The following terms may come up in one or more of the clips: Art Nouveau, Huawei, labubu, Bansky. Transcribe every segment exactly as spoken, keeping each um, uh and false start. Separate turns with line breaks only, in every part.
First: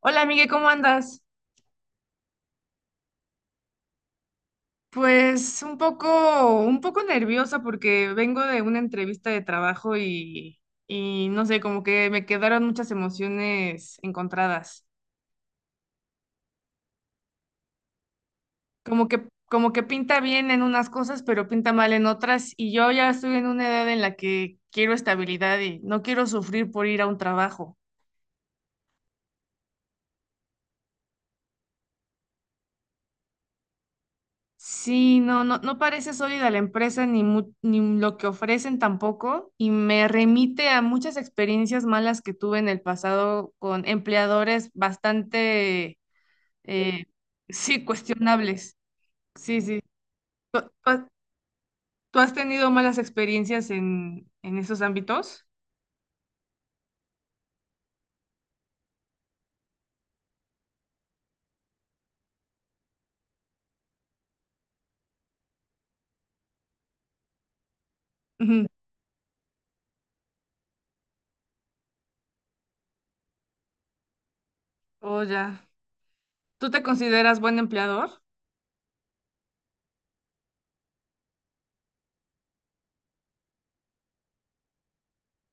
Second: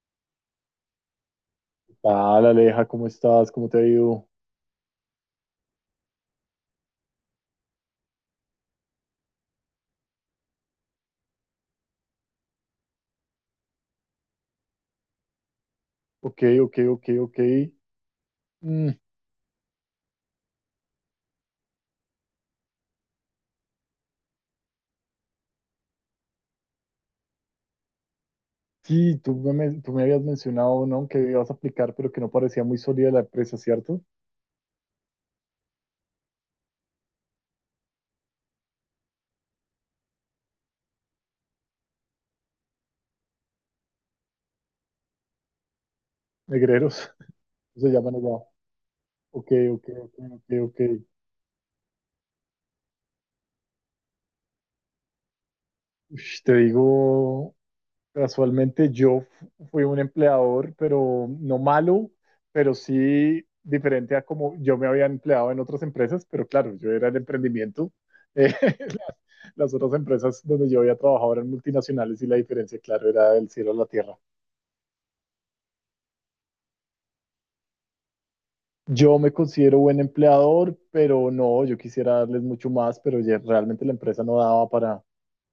Hola, Miguel, ¿cómo andas?
Hola Aleja, ¿cómo estás? ¿Cómo te ha ido?
Pues un poco, un poco nerviosa porque vengo de una entrevista de trabajo y, y no sé, como que me quedaron muchas emociones encontradas.
Ok, ok, ok, ok. Mm,
Como que, como que pinta bien en unas cosas, pero pinta mal en otras. Y yo ya estoy en una edad en la que quiero estabilidad y no quiero sufrir por ir a un trabajo.
sí, tú me, men- tú me habías mencionado, ¿no? Que ibas a aplicar, pero que no parecía muy sólida la empresa, ¿cierto?
Sí, no, no, no parece sólida la empresa ni, mu- ni lo que ofrecen tampoco y me remite a muchas experiencias malas que tuve en el pasado con empleadores bastante, eh,
Negreros,
sí,
se llaman allá.
cuestionables.
Ok,
Sí, sí.
ok, ok, ok,
¿Tú,
ok.
tú has tú has tenido malas experiencias en, en esos ámbitos?
Ush, te digo, casualmente yo fu- fui un empleador, pero no malo, pero sí diferente a como yo me había empleado en otras empresas, pero claro, yo era el emprendimiento. Eh,
Ujú.
las, las otras empresas donde yo había trabajado eran multinacionales y la diferencia, claro, era del cielo a la tierra.
Oh, ya. ¿Tú te consideras buen empleador?
Yo me considero buen empleador, pero no, yo quisiera darles mucho más, pero ya realmente la empresa no daba para...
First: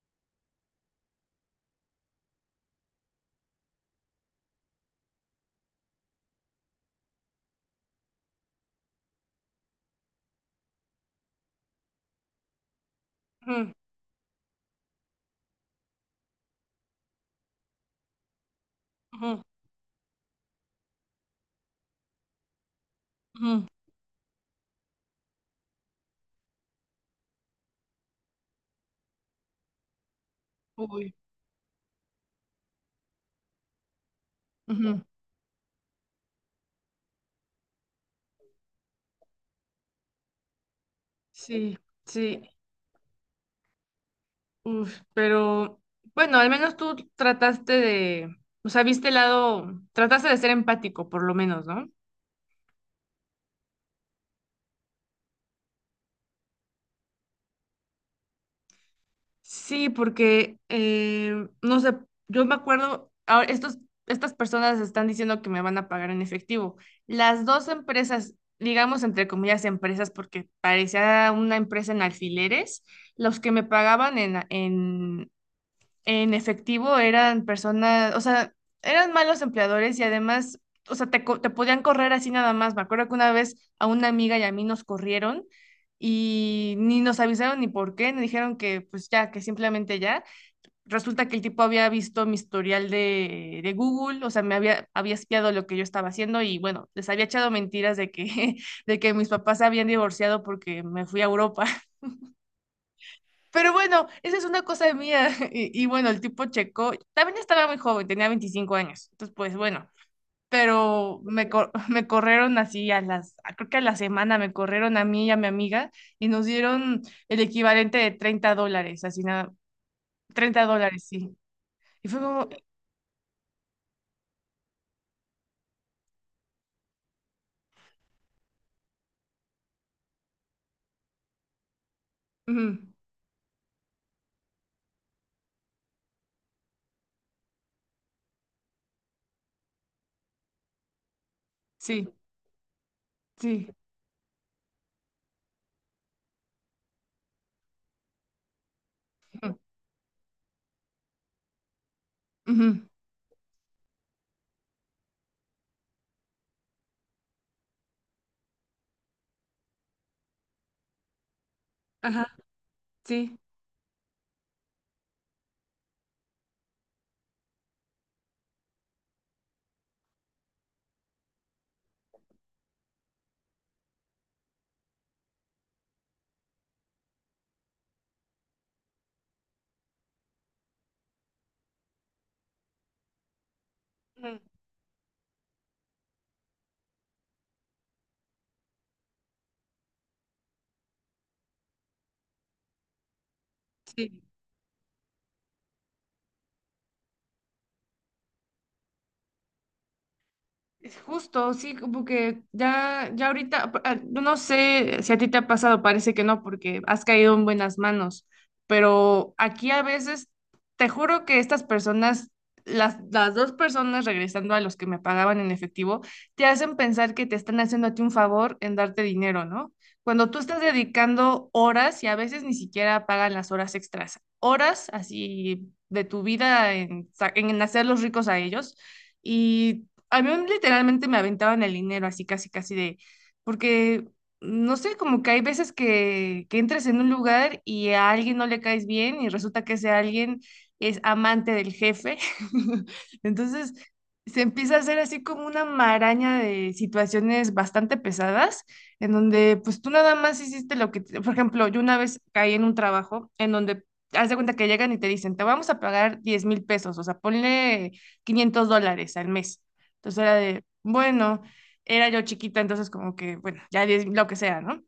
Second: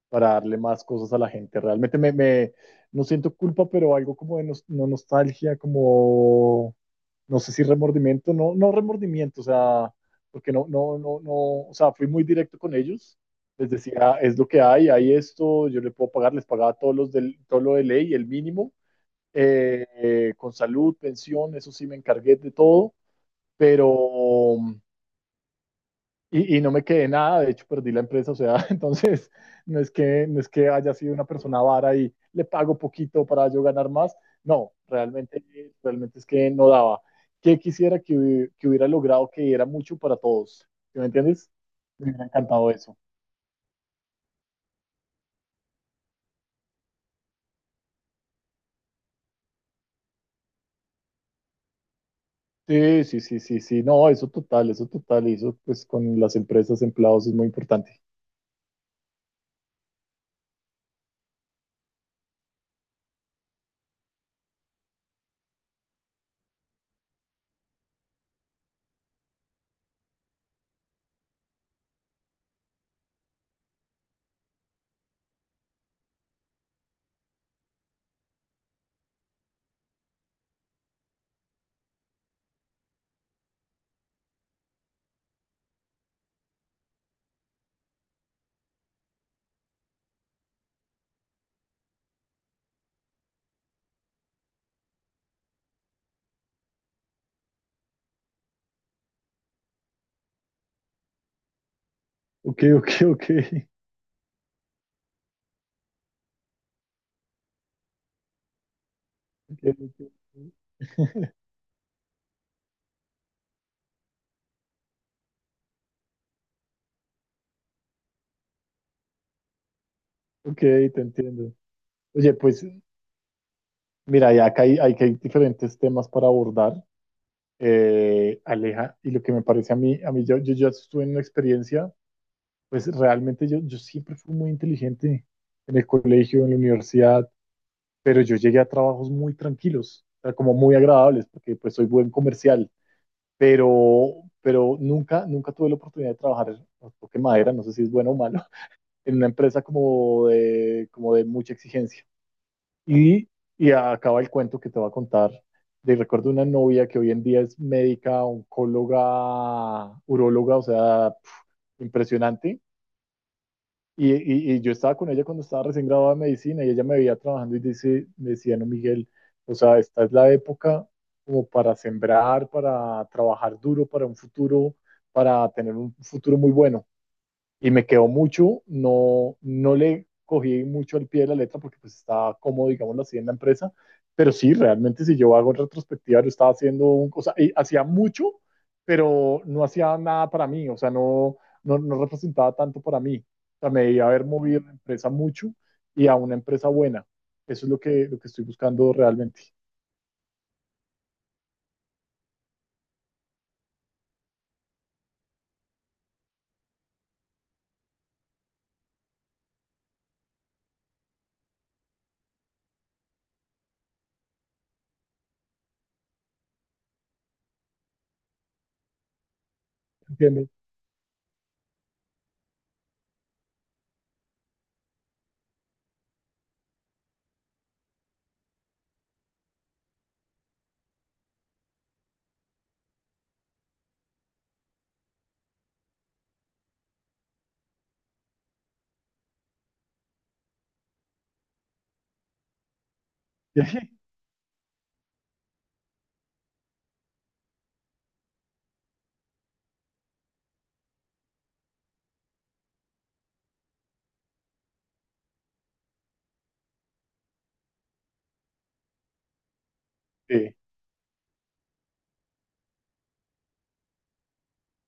para darle más cosas a la gente. Realmente me, me- no siento culpa, pero algo como de nos- no nostalgia, como no sé si remordimiento, no, no remordimiento, o sea, porque no, no, no, no, o sea, fui muy directo con ellos. Les
Ujú,
decía, es lo que hay, hay esto, yo le puedo pagar, les pagaba todos los del, todo lo de ley, el mínimo,
ujú,
eh, eh, con salud, pensión, eso sí me encargué de todo,
ujú.
pero y, y no me quedé nada, de hecho perdí la empresa, o sea, entonces no es que, no es que haya sido
Uy,
una persona vara y le pago poquito para yo ganar más, no,
ujú.
realmente, realmente es que no daba. ¿Qué quisiera que, hubi- que hubiera logrado que era mucho para todos? ¿Sí? ¿Me entiendes?
Sí,
Me hubiera
sí.
encantado eso.
Uf, pero bueno, al menos tú trataste de, o sea, viste el lado, trataste de ser empático, por lo menos, ¿no?
Sí, sí, sí, sí, sí, no, eso total, eso total, y eso pues con las empresas, empleados es muy importante.
Sí, porque, eh, no sé, yo me acuerdo, ahora estos, estas personas están diciendo que me van a pagar en efectivo. Las dos empresas, digamos entre comillas empresas, porque parecía una empresa en alfileres, los que me pagaban en, en, en efectivo eran personas, o sea, eran malos empleadores y además, o sea, te, co- te podían correr así nada más. Me acuerdo que una vez a una amiga y a mí nos corrieron y ni nos avisaron ni por qué, nos dijeron que pues ya, que simplemente ya. Resulta que el tipo había visto mi historial de, de Google, o sea, me había, había espiado lo que yo estaba haciendo y bueno, les había echado mentiras de que, de que mis papás se habían divorciado porque me fui a Europa.
Ok, ok, ok.
Pero bueno, esa es una cosa mía. Y, y bueno, el tipo checó. También estaba muy joven, tenía veinticinco años. Entonces, pues
Ok,
bueno,
ok,
pero me, cor- me corrieron así a las, a- creo que a la semana me corrieron a mí y a mi amiga y nos dieron el equivalente de treinta dólares, así nada,
ok,
treinta
te
dólares, sí.
entiendo.
Y fue
Oye,
como,
pues mira, ya acá hay, hay, que hay diferentes temas para abordar, eh, Aleja, y lo que me parece a mí, a mí yo, yo ya estuve en una experiencia,
ujú,
pues realmente yo, yo siempre fui muy inteligente en el colegio, en la universidad, pero yo llegué a trabajos muy tranquilos, o sea, como muy agradables, porque pues soy
sí,
buen comercial,
sí,
pero, pero nunca, nunca tuve la oportunidad de trabajar, toque madera, no sé si es bueno o malo, en una
ujú,
empresa como de, como de mucha exigencia.
ujú,
Y, y acaba el cuento que te voy a contar de recuerdo una novia que hoy en día es médica, oncóloga, uróloga, o sea, pf,
ajá,
impresionante.
sí,
Y, y- y yo estaba con ella cuando estaba recién graduada de medicina y ella me veía trabajando y dice, me decía, no, Miguel, o sea, esta es la época como para sembrar, para trabajar duro, para un futuro, para tener un futuro muy bueno y me quedó mucho, no, no le cogí mucho al pie de la letra porque pues estaba cómodo, digámoslo así, en la empresa, pero
ujú,
sí, realmente si yo hago en retrospectiva, yo estaba haciendo, un, o sea, hacía mucho, pero no hacía nada para mí, o sea, no, no, no representaba tanto para mí, o sea, me debía
sí.
haber movido la empresa mucho y a una empresa buena, eso es lo que, lo que estoy buscando realmente,
Es justo, sí, como que ya, ya ahorita, ah, no sé si a ti te ha pasado, parece que no, porque has caído en buenas manos, pero aquí a veces, te juro que estas personas, las, las dos personas regresando a los que me pagaban en efectivo, te hacen pensar que te están haciendo a ti un favor en darte dinero, ¿no? Cuando tú
¿entiendes?
estás dedicando horas y a veces ni siquiera pagan las horas extras, horas así de tu vida en, sa- en hacerlos ricos a ellos. Y a mí literalmente me aventaban el dinero, así casi, casi de, porque, no sé, como que hay veces que, que entras en un lugar y a alguien no le caes bien y resulta que ese alguien es amante del jefe. Entonces, se empieza a hacer así como una maraña de situaciones bastante pesadas, en donde pues tú nada más hiciste lo que, te- por ejemplo, yo una vez caí en un trabajo en donde... Haz de cuenta que llegan y te dicen, te vamos a pagar diez mil pesos, o sea, ponle quinientos dólares al mes. Entonces era
Sí,
de, bueno, era yo chiquita, entonces como que, bueno, ya es lo que sea, ¿no?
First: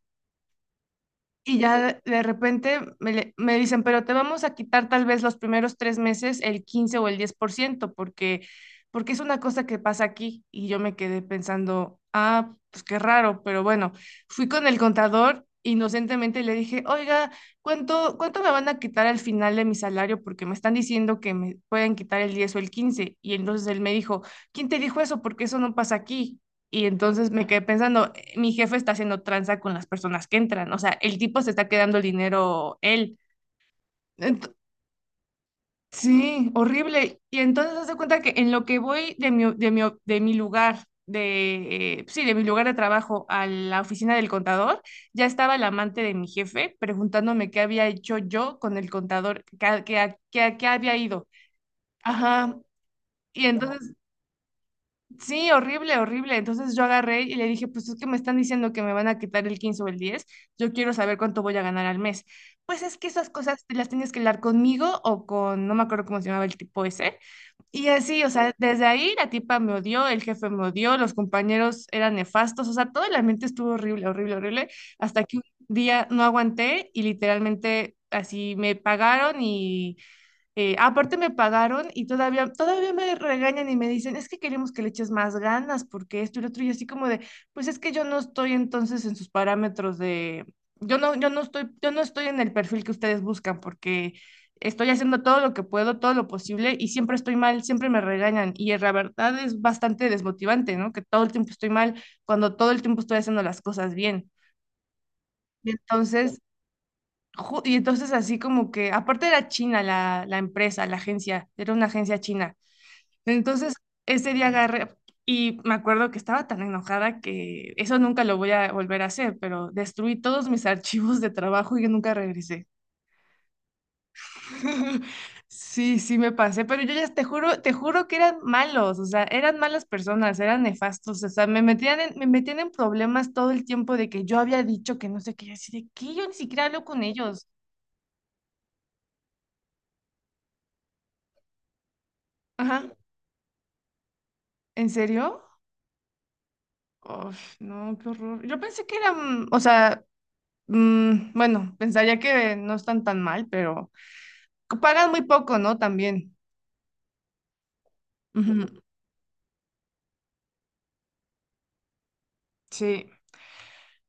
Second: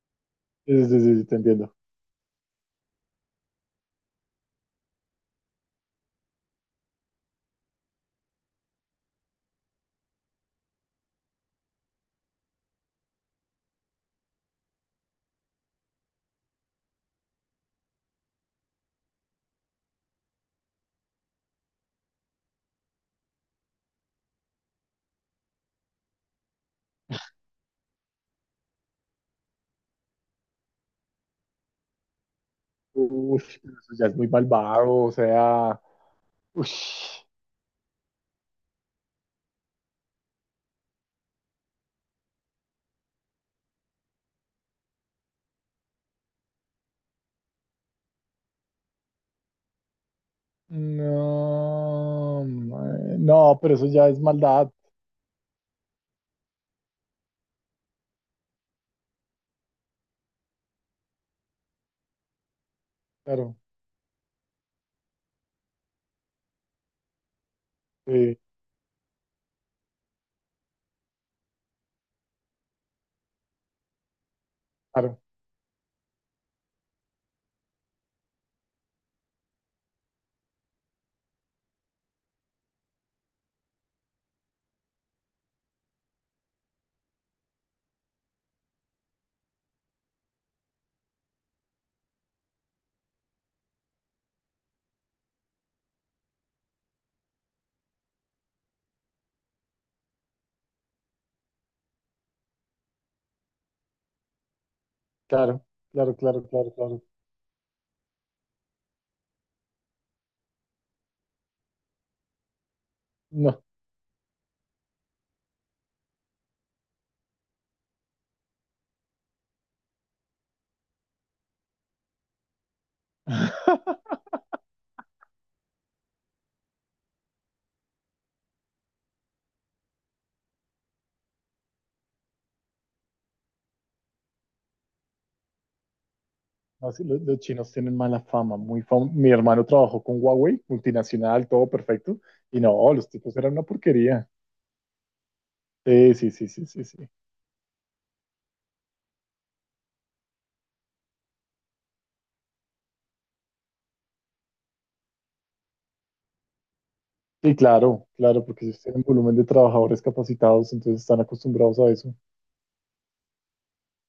sí, sí, sí, te
Y
entiendo.
ya de de repente me, le- me dicen, pero te vamos a quitar tal vez los primeros tres meses el quince o el diez por ciento, porque, porque es una cosa que pasa aquí. Y yo me quedé pensando, ah, pues qué raro, pero bueno, fui con el contador inocentemente y le dije, oiga, ¿cuánto, cuánto me van a quitar al final de mi salario? Porque me están diciendo que me pueden quitar el diez o el quince. Y entonces él me dijo, ¿quién te dijo eso? Porque eso no pasa aquí. Y entonces me quedé pensando, mi jefe está haciendo tranza con las personas que entran, o sea, el tipo se está quedando el dinero él.
Uy, pero eso ya es muy
Ent-
malvado, o sea,
sí,
uy.
horrible. Y entonces haz de cuenta que en lo que voy de mi, de mi, de mi lugar, de, eh, sí, de mi lugar de trabajo a la oficina del contador, ya estaba el amante de mi jefe preguntándome qué había hecho yo con el contador, que, a- que, a- que a qué había ido.
No,
Ajá.
mae,
Y
no, pero eso
entonces.
ya es maldad.
Sí, horrible, horrible. Entonces yo agarré y le dije, pues es que me están diciendo que me van a quitar el quince o el diez, yo quiero saber cuánto voy a ganar al mes. Pues es que esas
Claro,
cosas te las tienes que hablar conmigo o con, no me acuerdo cómo se llamaba el tipo ese. Y así, o
sí,
sea, desde ahí la tipa me odió, el jefe me odió, los compañeros eran nefastos, o sea, todo el ambiente estuvo horrible, horrible, horrible,
claro,
hasta que un día no aguanté y literalmente así me pagaron y eh, aparte me pagaron y todavía, todavía me regañan y me dicen, es que queremos que le eches más ganas porque esto y lo otro, y así como de, pues es que yo no estoy entonces en sus parámetros de, yo no, yo no estoy, yo no estoy en el perfil que ustedes buscan porque estoy haciendo todo lo que puedo, todo lo posible y siempre estoy mal, siempre me regañan y la verdad es bastante desmotivante, ¿no? Que todo el tiempo estoy mal cuando todo el tiempo estoy haciendo las cosas bien.
claro,
Y
claro,
entonces
claro, claro, claro.
Ju- Y entonces así como que, aparte era china la, la empresa, la agencia, era una agencia china.
No.
Entonces ese día agarré y me acuerdo que estaba tan enojada que eso nunca lo voy a volver a hacer, pero destruí todos mis archivos de trabajo y yo nunca regresé. Sí, sí me pasé, pero yo ya te juro, te juro que eran malos, o sea, eran malas personas, eran nefastos, o sea, me metían en, me metían en problemas todo el tiempo de que yo había dicho que no sé qué, y así de que yo ni siquiera hablo
No,
con
sí, lo- los
ellos.
chinos tienen mala fama, muy fam- mi hermano trabajó con Huawei, multinacional, todo perfecto. Y
Ajá,
no, los tipos eran una porquería.
¿en serio?
Sí, sí, sí, sí, sí, sí.
Uf, no, qué horror. Yo pensé que eran, o sea, mm, bueno, pensaría que no están tan mal, pero pagan muy poco, ¿no? También.
Sí, claro, claro,
Ujú,
porque ellos tienen volumen de trabajadores capacitados, entonces están acostumbrados a eso.
sí.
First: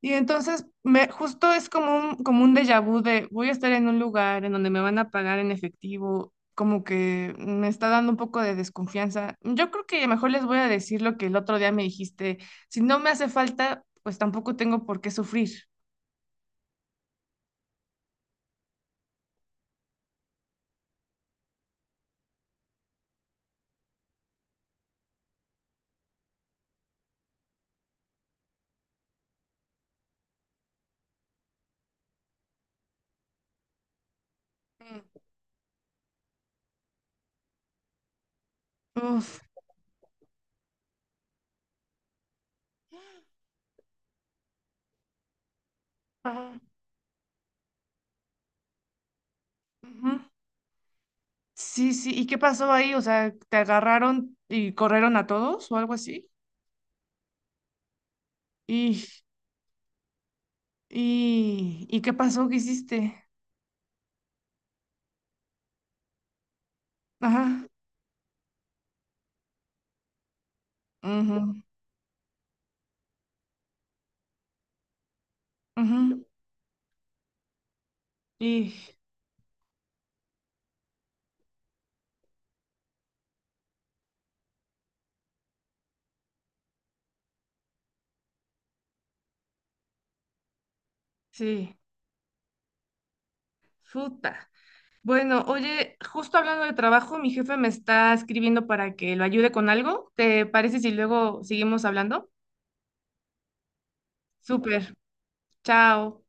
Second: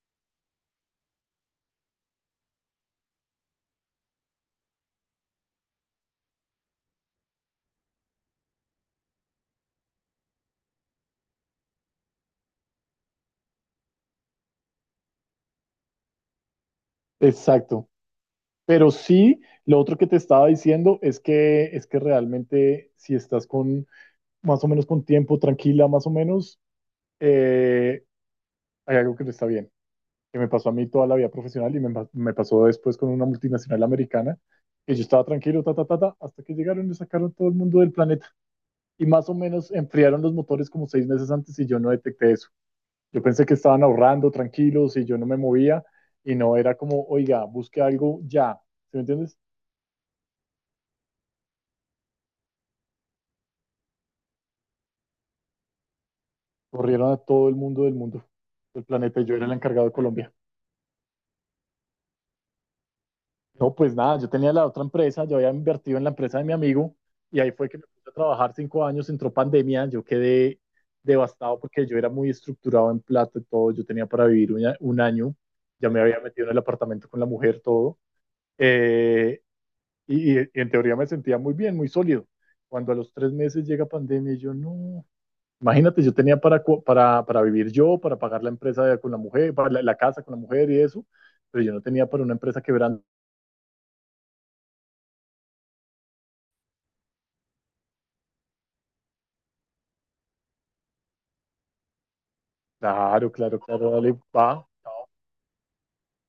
Y entonces, me, justo es como un, como un déjà vu de voy a estar en un lugar en donde me van a pagar en efectivo, como que me está dando un poco de desconfianza. Yo creo que mejor les voy a decir lo que el otro día me dijiste. Si no me hace falta, pues tampoco tengo por qué sufrir.
Exacto. Pero sí, lo otro que te estaba diciendo es que, es que realmente si estás con más o menos con tiempo, tranquila, más o menos, eh, hay algo que no está bien, que me pasó a mí toda la vida profesional y me, pa- me pasó después con una multinacional americana, que yo
Mm.
estaba tranquilo, ta, ta, ta, ta, hasta que llegaron y sacaron todo el mundo del planeta. Y
Uf.
más o menos enfriaron los motores como seis meses antes y yo no detecté eso. Yo pensé que estaban ahorrando tranquilos y yo no me movía y no
Ajá.
era como, oiga, busque algo ya, ¿sí me entiendes?
Ujú. Sí, sí. ¿Y qué pasó ahí? O sea, ¿te agarraron y corrieron a todos o algo así?
Corrieron a todo el mundo del mundo, del
¿Y,
planeta, y yo era el encargado de Colombia.
y, y qué pasó? ¿Qué hiciste?
No, pues nada, yo tenía la otra empresa, yo había invertido en la empresa de mi amigo, y
Ajá.
ahí fue que me puse a trabajar cinco años, entró pandemia, yo quedé devastado
Ujú,
porque yo era muy estructurado en plata y todo, yo tenía para vivir un, a- un año, ya me había
ujú,
metido en el apartamento con la mujer, todo,
y
eh, y, y en teoría me sentía muy bien, muy sólido. Cuando a los tres meses llega pandemia, y yo no. Imagínate, yo tenía para, co- para, para vivir yo, para pagar la empresa de- con la mujer, para la, la casa con la mujer y eso, pero yo
sí,
no tenía para una empresa quebrando.
puta. Bueno, oye, justo hablando de trabajo, mi jefe me está escribiendo para que lo ayude con algo. ¿Te parece si luego seguimos hablando?
Claro, claro, claro, dale, va.
Súper. Chao.